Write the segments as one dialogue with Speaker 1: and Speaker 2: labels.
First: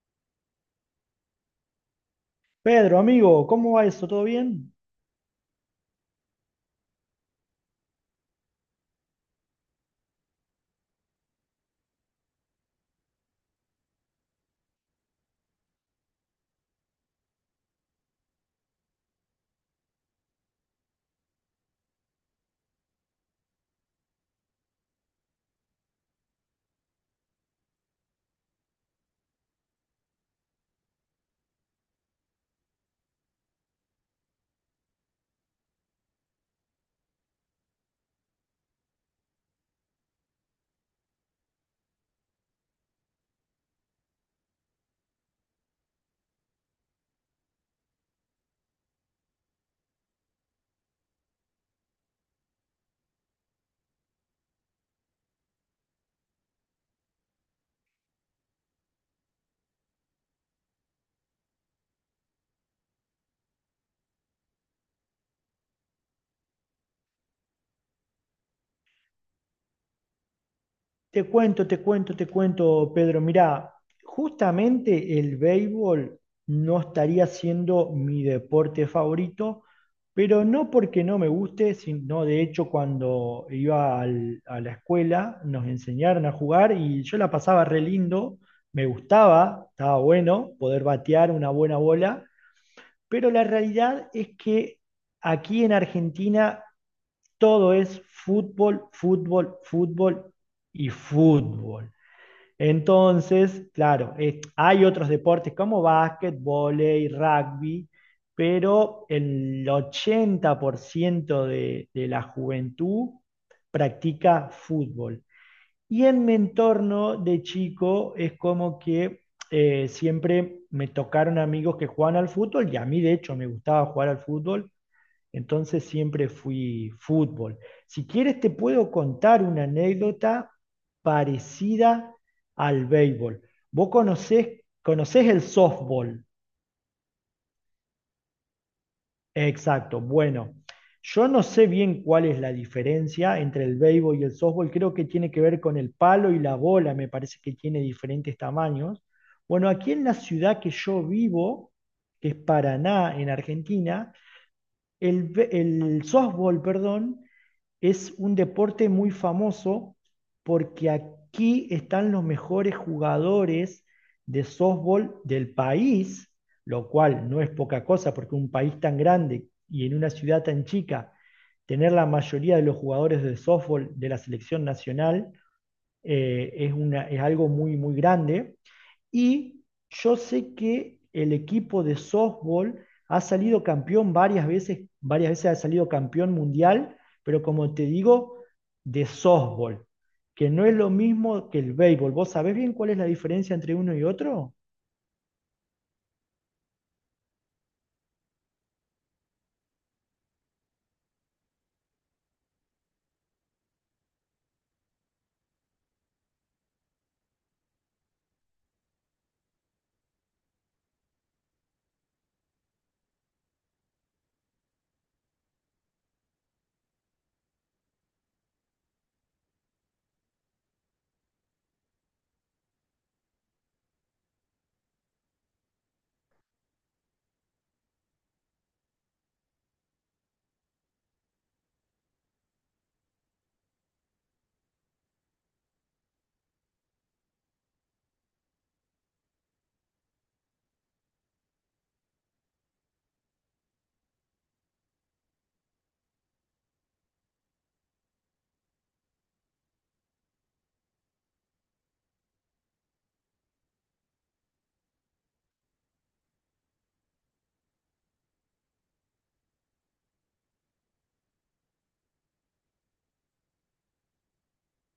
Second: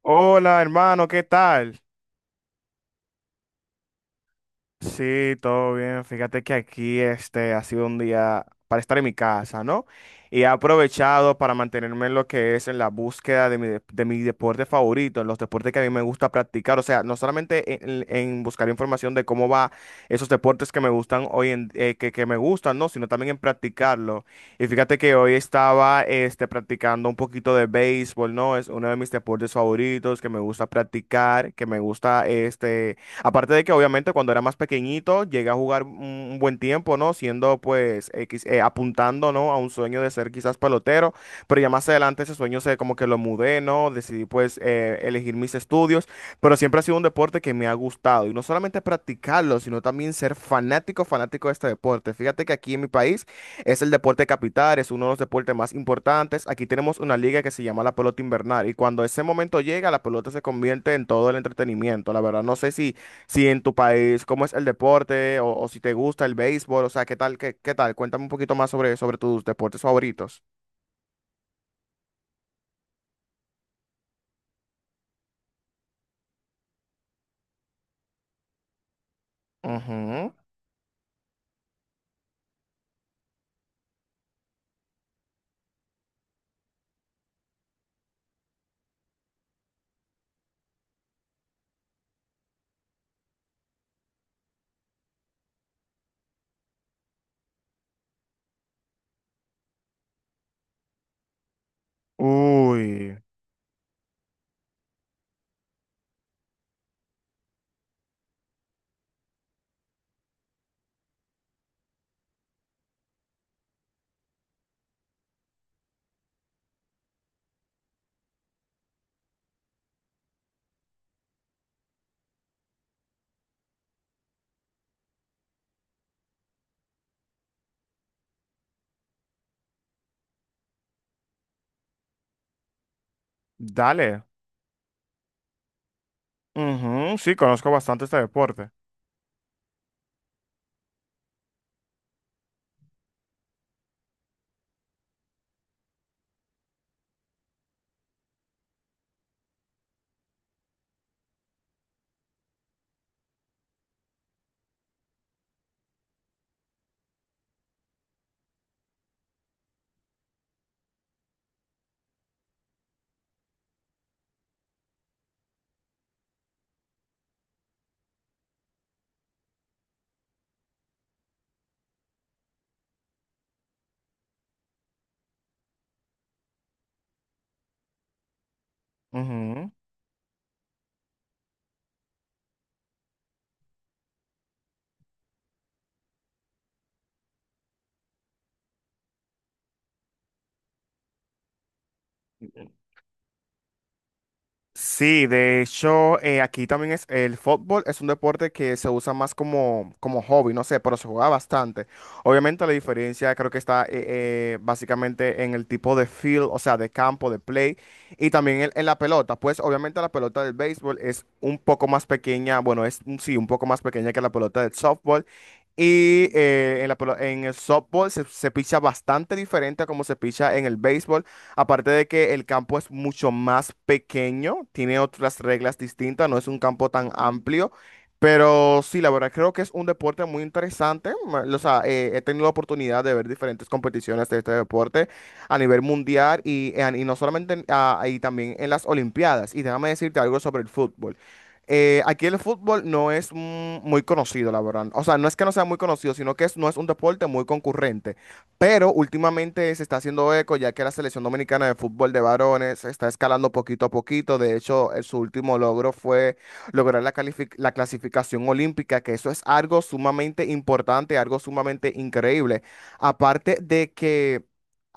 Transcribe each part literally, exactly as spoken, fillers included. Speaker 1: Hola, hermano, ¿qué tal?
Speaker 2: Pedro, amigo, ¿cómo va eso? ¿Todo bien?
Speaker 1: Sí, todo bien. Fíjate que aquí este ha sido un día para estar en mi casa, ¿no? Y he aprovechado para mantenerme en lo que es en la búsqueda de mi, de- de mi deporte favorito, en los deportes que a mí me gusta practicar. O sea, no solamente en, en buscar información de cómo va esos deportes que me gustan hoy en eh, que, que me gustan, ¿no? Sino también en practicarlo. Y fíjate que hoy estaba este practicando un poquito de béisbol, ¿no? Es uno de mis deportes favoritos que me gusta practicar, que me gusta este aparte de que obviamente cuando era más pequeñito llegué a jugar un un buen tiempo, ¿no? Siendo pues X- eh, apuntando, ¿no?, a un sueño de ser quizás pelotero, pero ya más adelante ese sueño, se como que lo mudé, ¿no? Decidí pues eh, elegir mis estudios, pero siempre ha sido un deporte que me ha gustado y no solamente practicarlo, sino también ser fanático, fanático de este deporte. Fíjate que aquí en mi país es el deporte capital, es uno de los deportes más importantes. Aquí tenemos una liga que se llama la pelota invernal y cuando ese momento llega, la pelota se convierte en todo el entretenimiento. La verdad, no sé si si en tu país cómo es el deporte, o o si te gusta el béisbol, o sea, ¿qué tal, qué, qué tal? Cuéntame un poquito más sobre, sobre tus deportes favoritos.
Speaker 2: Te cuento, te cuento, te cuento, Pedro. Mirá, justamente el béisbol no estaría siendo mi deporte favorito,
Speaker 1: Ujú.
Speaker 2: pero no porque no me guste, sino de hecho cuando iba al- a la escuela nos enseñaron a jugar y yo la pasaba re lindo, me gustaba, estaba bueno poder batear una buena bola, pero la realidad es que aquí en Argentina todo es fútbol, fútbol, fútbol y fútbol.
Speaker 1: Uy,
Speaker 2: Entonces, claro, eh, hay otros deportes como básquet, vóley, rugby, pero el ochenta por ciento de, de la juventud practica fútbol. Y en mi entorno de chico es como que eh, siempre me tocaron amigos que juegan al fútbol y a mí de hecho me gustaba jugar al fútbol, entonces siempre fui fútbol. Si quieres te puedo contar una anécdota parecida al béisbol. Vos
Speaker 1: dale.
Speaker 2: conocés, conocés el softball.
Speaker 1: Ujú. Sí, conozco bastante este deporte.
Speaker 2: Exacto. Bueno, yo no sé bien cuál es la diferencia entre el béisbol y el softball. Creo que tiene que ver con el palo y la bola. Me parece que tiene diferentes tamaños. Bueno, aquí en la ciudad que yo vivo, que es Paraná, en Argentina, el, be- el softball, perdón, es un deporte muy famoso porque aquí están los mejores jugadores de softball del país, lo cual no es poca cosa porque un país tan grande y en una ciudad tan chica, tener la mayoría de los jugadores de softball de la selección nacional eh, es, una, es algo muy, muy grande. Y
Speaker 1: Ujú.
Speaker 2: yo sé que el equipo de softball ha salido campeón varias veces, varias veces ha salido campeón mundial, pero como te digo, de softball, que no es lo mismo que el béisbol. ¿Vos sabés bien cuál es la diferencia entre uno y otro?
Speaker 1: Sí, de hecho, eh, aquí también es el fútbol, es un deporte que se usa más como, como hobby, no sé, pero se juega bastante. Obviamente la diferencia creo que está eh, eh, básicamente en el tipo de field, o sea, de campo, de play, y también en, en la pelota. Pues obviamente la pelota del béisbol es un poco más pequeña, bueno, es mm, sí, un poco más pequeña que la pelota del softball. Y eh, en la pelo- en el softball se, se picha bastante diferente a como se picha en el béisbol. Aparte de que el campo es mucho más pequeño, tiene otras reglas distintas, no es un campo tan amplio. Pero sí, la verdad creo que es un deporte muy interesante. ma- O sea, eh, he tenido la oportunidad de ver diferentes competiciones de este deporte a nivel mundial y en- y no solamente en- ah, y también en las Olimpiadas. Y déjame decirte algo sobre el fútbol. Eh, aquí el fútbol no es mm, muy conocido, la verdad. O sea, no es que no sea muy conocido, sino que es- no es un deporte muy concurrente. Pero últimamente se está haciendo eco, ya que la selección dominicana de fútbol de varones está escalando poquito a poquito. De hecho, eh, su último logro fue lograr la, calific- la clasificación olímpica, que eso es algo sumamente importante, algo sumamente increíble. Aparte de que,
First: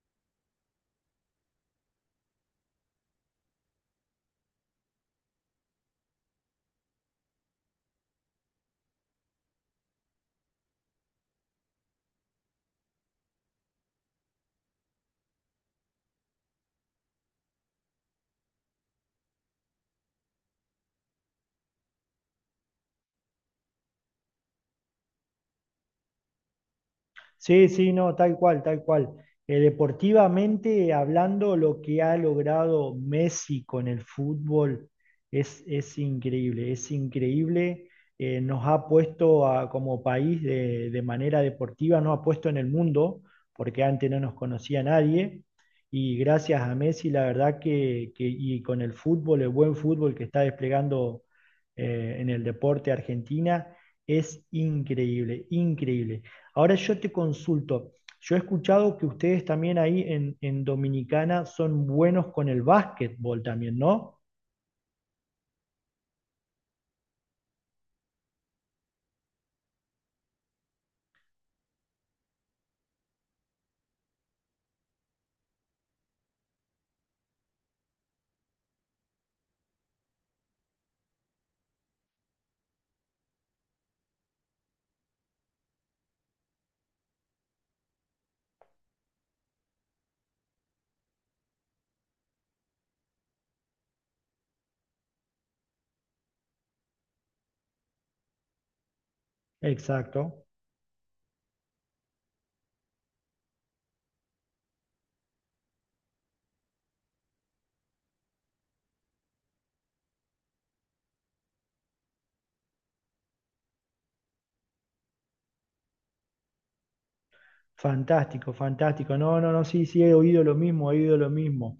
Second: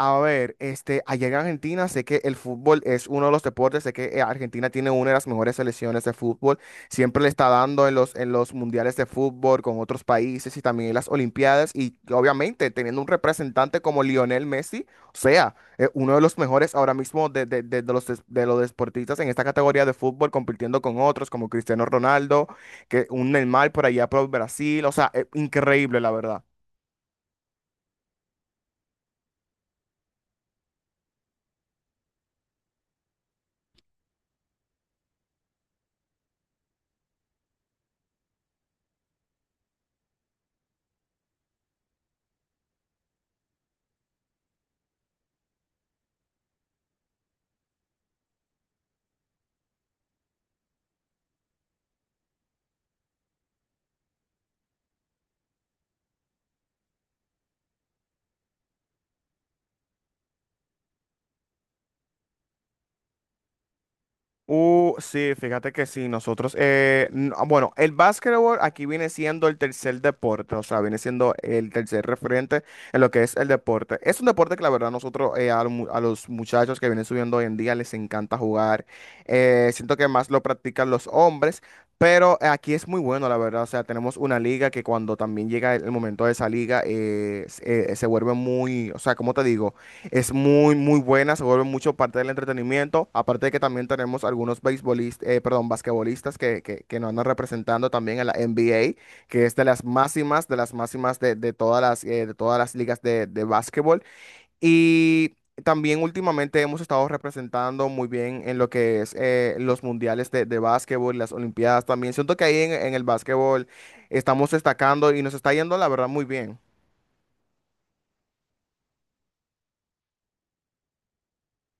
Speaker 1: a ver, este, allá en Argentina sé que el fútbol es uno de los deportes, sé que eh, Argentina tiene una de las mejores selecciones de fútbol, siempre le está dando en los, en los mundiales de fútbol con otros países y también en las Olimpiadas y obviamente teniendo un representante como Lionel Messi, o sea, eh, uno de los mejores ahora mismo de, de- de- de los, des- de los deportistas en esta categoría de fútbol, compitiendo con otros como Cristiano Ronaldo, que un Neymar por allá por Brasil, o sea, eh, increíble la verdad.
Speaker 2: Sí, sí, no, tal cual, tal cual. Eh, deportivamente hablando, lo que ha logrado Messi con el fútbol es, es increíble, es increíble. Eh, nos ha puesto a- como país de, de manera deportiva, nos ha puesto en el mundo, porque antes no nos conocía nadie. Y gracias a Messi, la verdad que, que- y con el fútbol, el buen fútbol que está desplegando eh, en el deporte Argentina, es increíble, increíble. Ahora yo te consulto, yo he escuchado que ustedes también ahí en, en Dominicana son buenos con el básquetbol también, ¿no?
Speaker 1: Uh, sí, fíjate que sí, nosotros, eh, n- ah, bueno, el básquetbol aquí viene siendo el tercer deporte, o sea, viene siendo el tercer referente en lo que es el deporte. Es un deporte que la verdad nosotros, eh, a, lo mu- a los muchachos que vienen subiendo hoy en día les encanta jugar, eh, siento que más lo practican los hombres, pero eh, aquí es muy bueno, la verdad, o sea, tenemos una liga que cuando también llega el el momento de esa liga, eh, s- eh, se vuelve muy, o sea, ¿cómo te digo? Es muy, muy buena, se vuelve mucho parte del entretenimiento. Aparte de que también tenemos algunos beisbolistas, eh, perdón, basquetbolistas que, que, que nos andan representando también en la N B A, que es de las
Speaker 2: Exacto.
Speaker 1: máximas, de las máximas de, de todas las, eh, de todas las ligas de, de básquetbol. Y también últimamente hemos estado representando muy bien en lo que es eh, los mundiales de, de básquetbol, las olimpiadas también. Siento que ahí en, en el básquetbol estamos destacando y nos está yendo, la verdad, muy bien.
Speaker 2: Fantástico, fantástico. No, no, no, sí, sí, he oído lo mismo, he oído lo mismo.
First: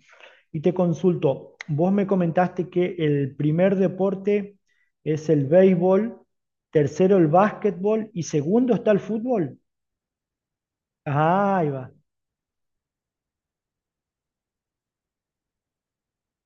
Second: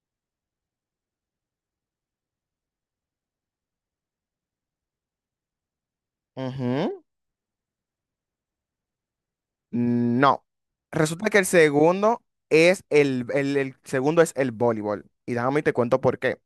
Speaker 2: Y te consulto, vos me comentaste que el primer deporte es el béisbol,
Speaker 1: Ujú.
Speaker 2: tercero el básquetbol y segundo está el fútbol.
Speaker 1: No. Resulta que el
Speaker 2: Ah, ahí va.
Speaker 1: segundo es el, el- el segundo es el voleibol. Y déjame y te cuento por qué.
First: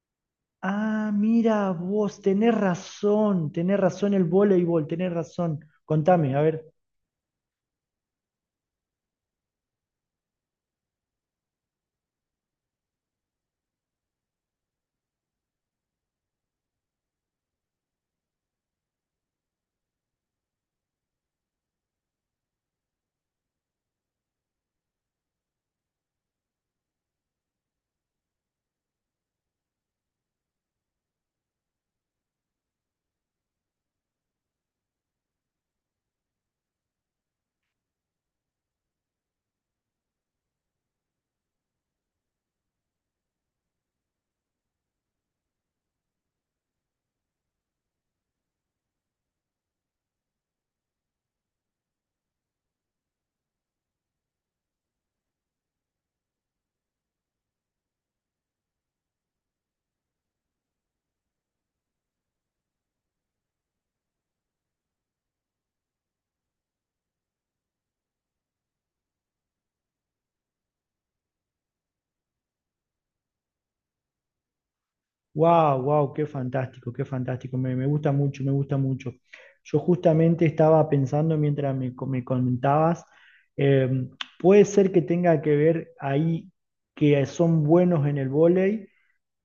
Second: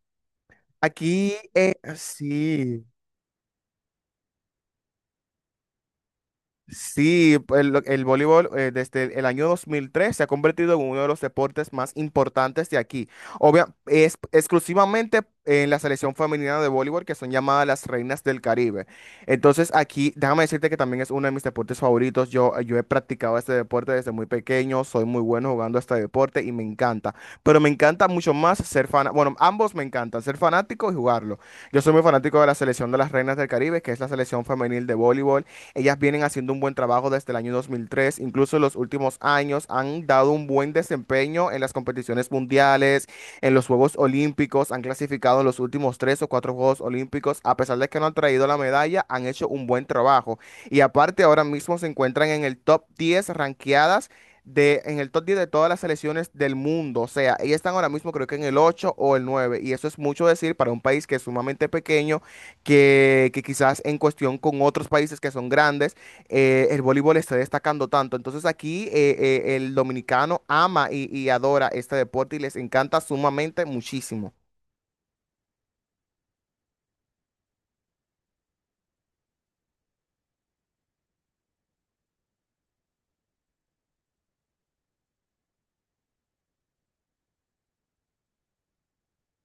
Speaker 2: Ah,
Speaker 1: Aquí,
Speaker 2: mira
Speaker 1: eh,
Speaker 2: vos, tenés
Speaker 1: sí.
Speaker 2: razón, tenés razón el voleibol, tenés razón. Contame, a ver.
Speaker 1: Sí, el, el voleibol eh, desde el año dos mil tres se ha convertido en uno de los deportes más importantes de aquí. Obvia, es exclusivamente en la selección femenina de voleibol que son llamadas las reinas del Caribe. Entonces aquí, déjame decirte que también es uno de mis deportes favoritos. Yo, yo he practicado este deporte desde muy pequeño, soy muy bueno jugando este deporte y me encanta. Pero me encanta mucho más ser fan. Bueno, ambos me encantan, ser fanático y jugarlo. Yo soy muy fanático de la selección de las reinas del Caribe, que es la selección femenil de voleibol. Ellas vienen haciendo un buen trabajo desde el año dos mil tres, incluso en los últimos años han dado un buen desempeño en las competiciones mundiales, en los Juegos Olímpicos, han clasificado en los últimos tres o cuatro Juegos Olímpicos, a pesar de que no han traído la medalla, han hecho un buen trabajo. Y aparte ahora mismo se encuentran en el top diez ranqueadas de, en el top diez de todas las selecciones del mundo. O sea, ellas están ahora mismo creo que en el ocho o el nueve. Y eso es mucho decir para un país que es sumamente pequeño, que, que quizás en cuestión con otros países que son grandes, eh, el voleibol esté destacando tanto. Entonces aquí eh, eh, el dominicano ama y, y adora este deporte y les encanta sumamente muchísimo.
Speaker 2: Wow, wow, qué fantástico, qué fantástico. Me, me gusta mucho, me gusta mucho. Yo justamente estaba pensando mientras me, co- me comentabas, eh, puede ser que tenga que ver ahí que son buenos en el vóley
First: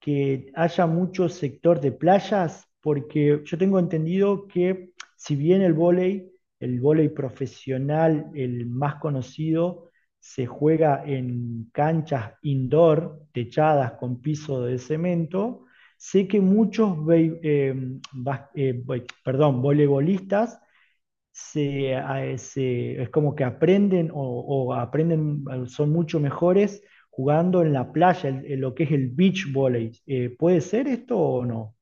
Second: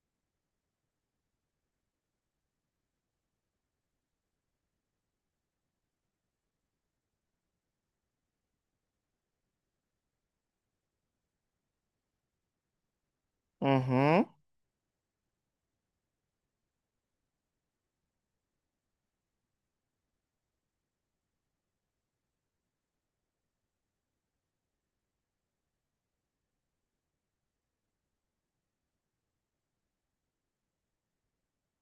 Speaker 2: que haya mucho sector de playas, porque yo tengo entendido que si bien el vóley, el vóley profesional, el más conocido, se juega en canchas indoor, techadas con
Speaker 1: Ujú.
Speaker 2: piso de cemento, sé que muchos vei- eh, bas- eh, voi- perdón, voleibolistas se, a- se- es como que aprenden o, o aprenden, eh, son mucho mejores jugando en la playa, el- el- lo que es el beach volley. Eh, ¿puede ser esto o no?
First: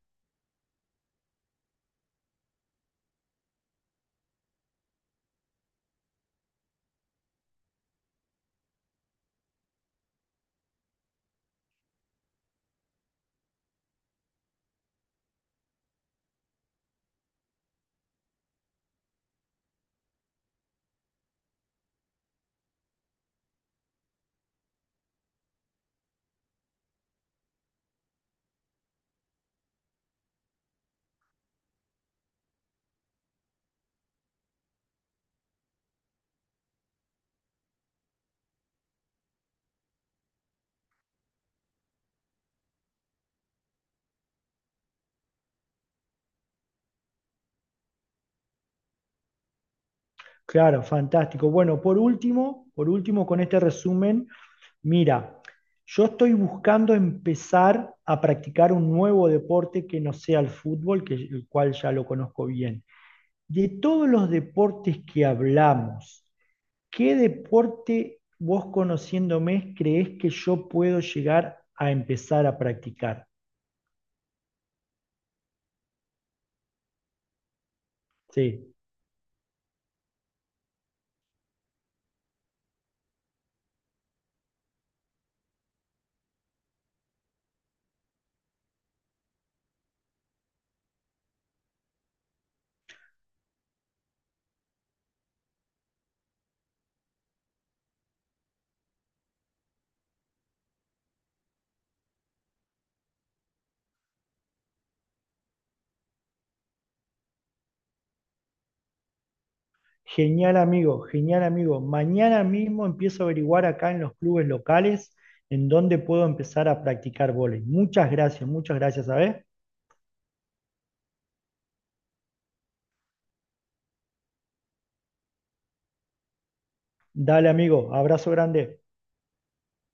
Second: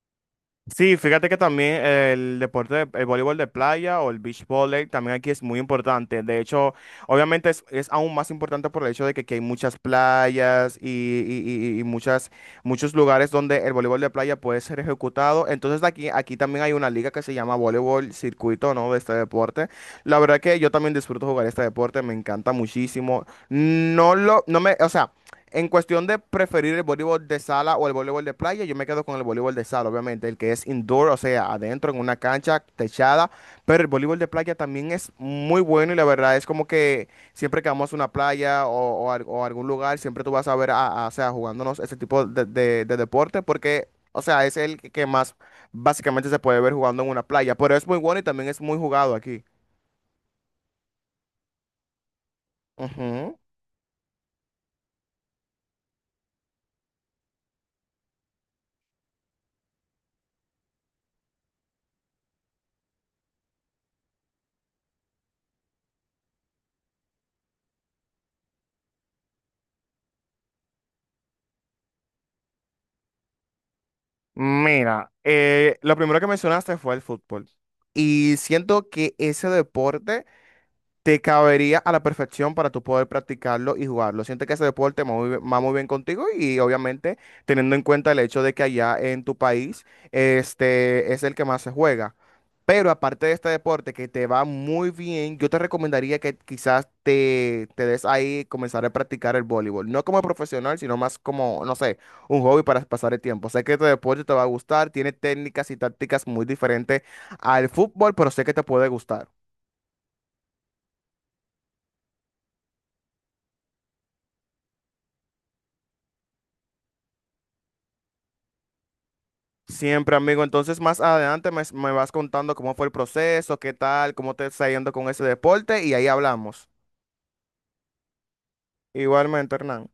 Speaker 1: Sí, fíjate que también el deporte, de- el voleibol de playa o el beach volley también aquí es muy importante. De hecho, obviamente es, es aún más importante por el hecho de que aquí hay muchas playas y, y- y- y muchas, muchos lugares donde el voleibol de playa puede ser ejecutado. Entonces aquí, aquí también hay una liga que se llama voleibol circuito, ¿no? De este deporte. La verdad que yo también disfruto jugar este deporte, me encanta muchísimo. No lo, no me, o sea, en cuestión de preferir el voleibol de sala o el voleibol de playa, yo me quedo con el voleibol de sala, obviamente, el que es indoor, o sea, adentro en una cancha techada, pero el voleibol de playa también es muy bueno y la verdad es como que siempre que vamos a una playa o, o a o a algún lugar, siempre tú vas a ver a, a- o sea, jugándonos ese tipo de, de- de deporte porque, o sea, es el que más básicamente se puede ver jugando en una playa, pero es muy bueno y también es muy jugado aquí.
Speaker 2: Claro, fantástico. Bueno, por último, por último,
Speaker 1: Ujú.
Speaker 2: con este resumen, mira, yo estoy buscando empezar a practicar un nuevo deporte que no sea el fútbol, que, el cual ya lo conozco bien. De todos los deportes que hablamos, ¿qué deporte vos conociéndome creés que yo puedo llegar a empezar a practicar?
Speaker 1: Mira, eh, lo primero que mencionaste fue el fútbol. Y
Speaker 2: Sí.
Speaker 1: siento que ese deporte te cabería a la perfección para tú poder practicarlo y jugarlo. Siento que ese deporte va muy, bien va muy bien contigo y obviamente teniendo en cuenta el hecho de que allá en tu país este, es el que más se juega. Pero aparte de este deporte que te va muy bien, yo te recomendaría que quizás te, te des ahí comenzar a practicar el voleibol. No como profesional, sino más como, no sé, un hobby para pasar el tiempo. Sé que este deporte te va a gustar, tiene técnicas y tácticas muy diferentes al fútbol, pero sé que te puede gustar.
Speaker 2: Genial amigo, genial amigo. Mañana mismo empiezo a averiguar acá en los clubes locales en dónde puedo empezar a practicar vóley. Muchas gracias, muchas gracias, ¿sabes?
Speaker 1: Siempre, amigo. Entonces, más adelante me, me vas contando cómo fue el proceso, qué tal, cómo te está yendo con ese deporte y ahí hablamos.
Speaker 2: Dale amigo, abrazo grande.
Speaker 1: Igualmente, Hernán.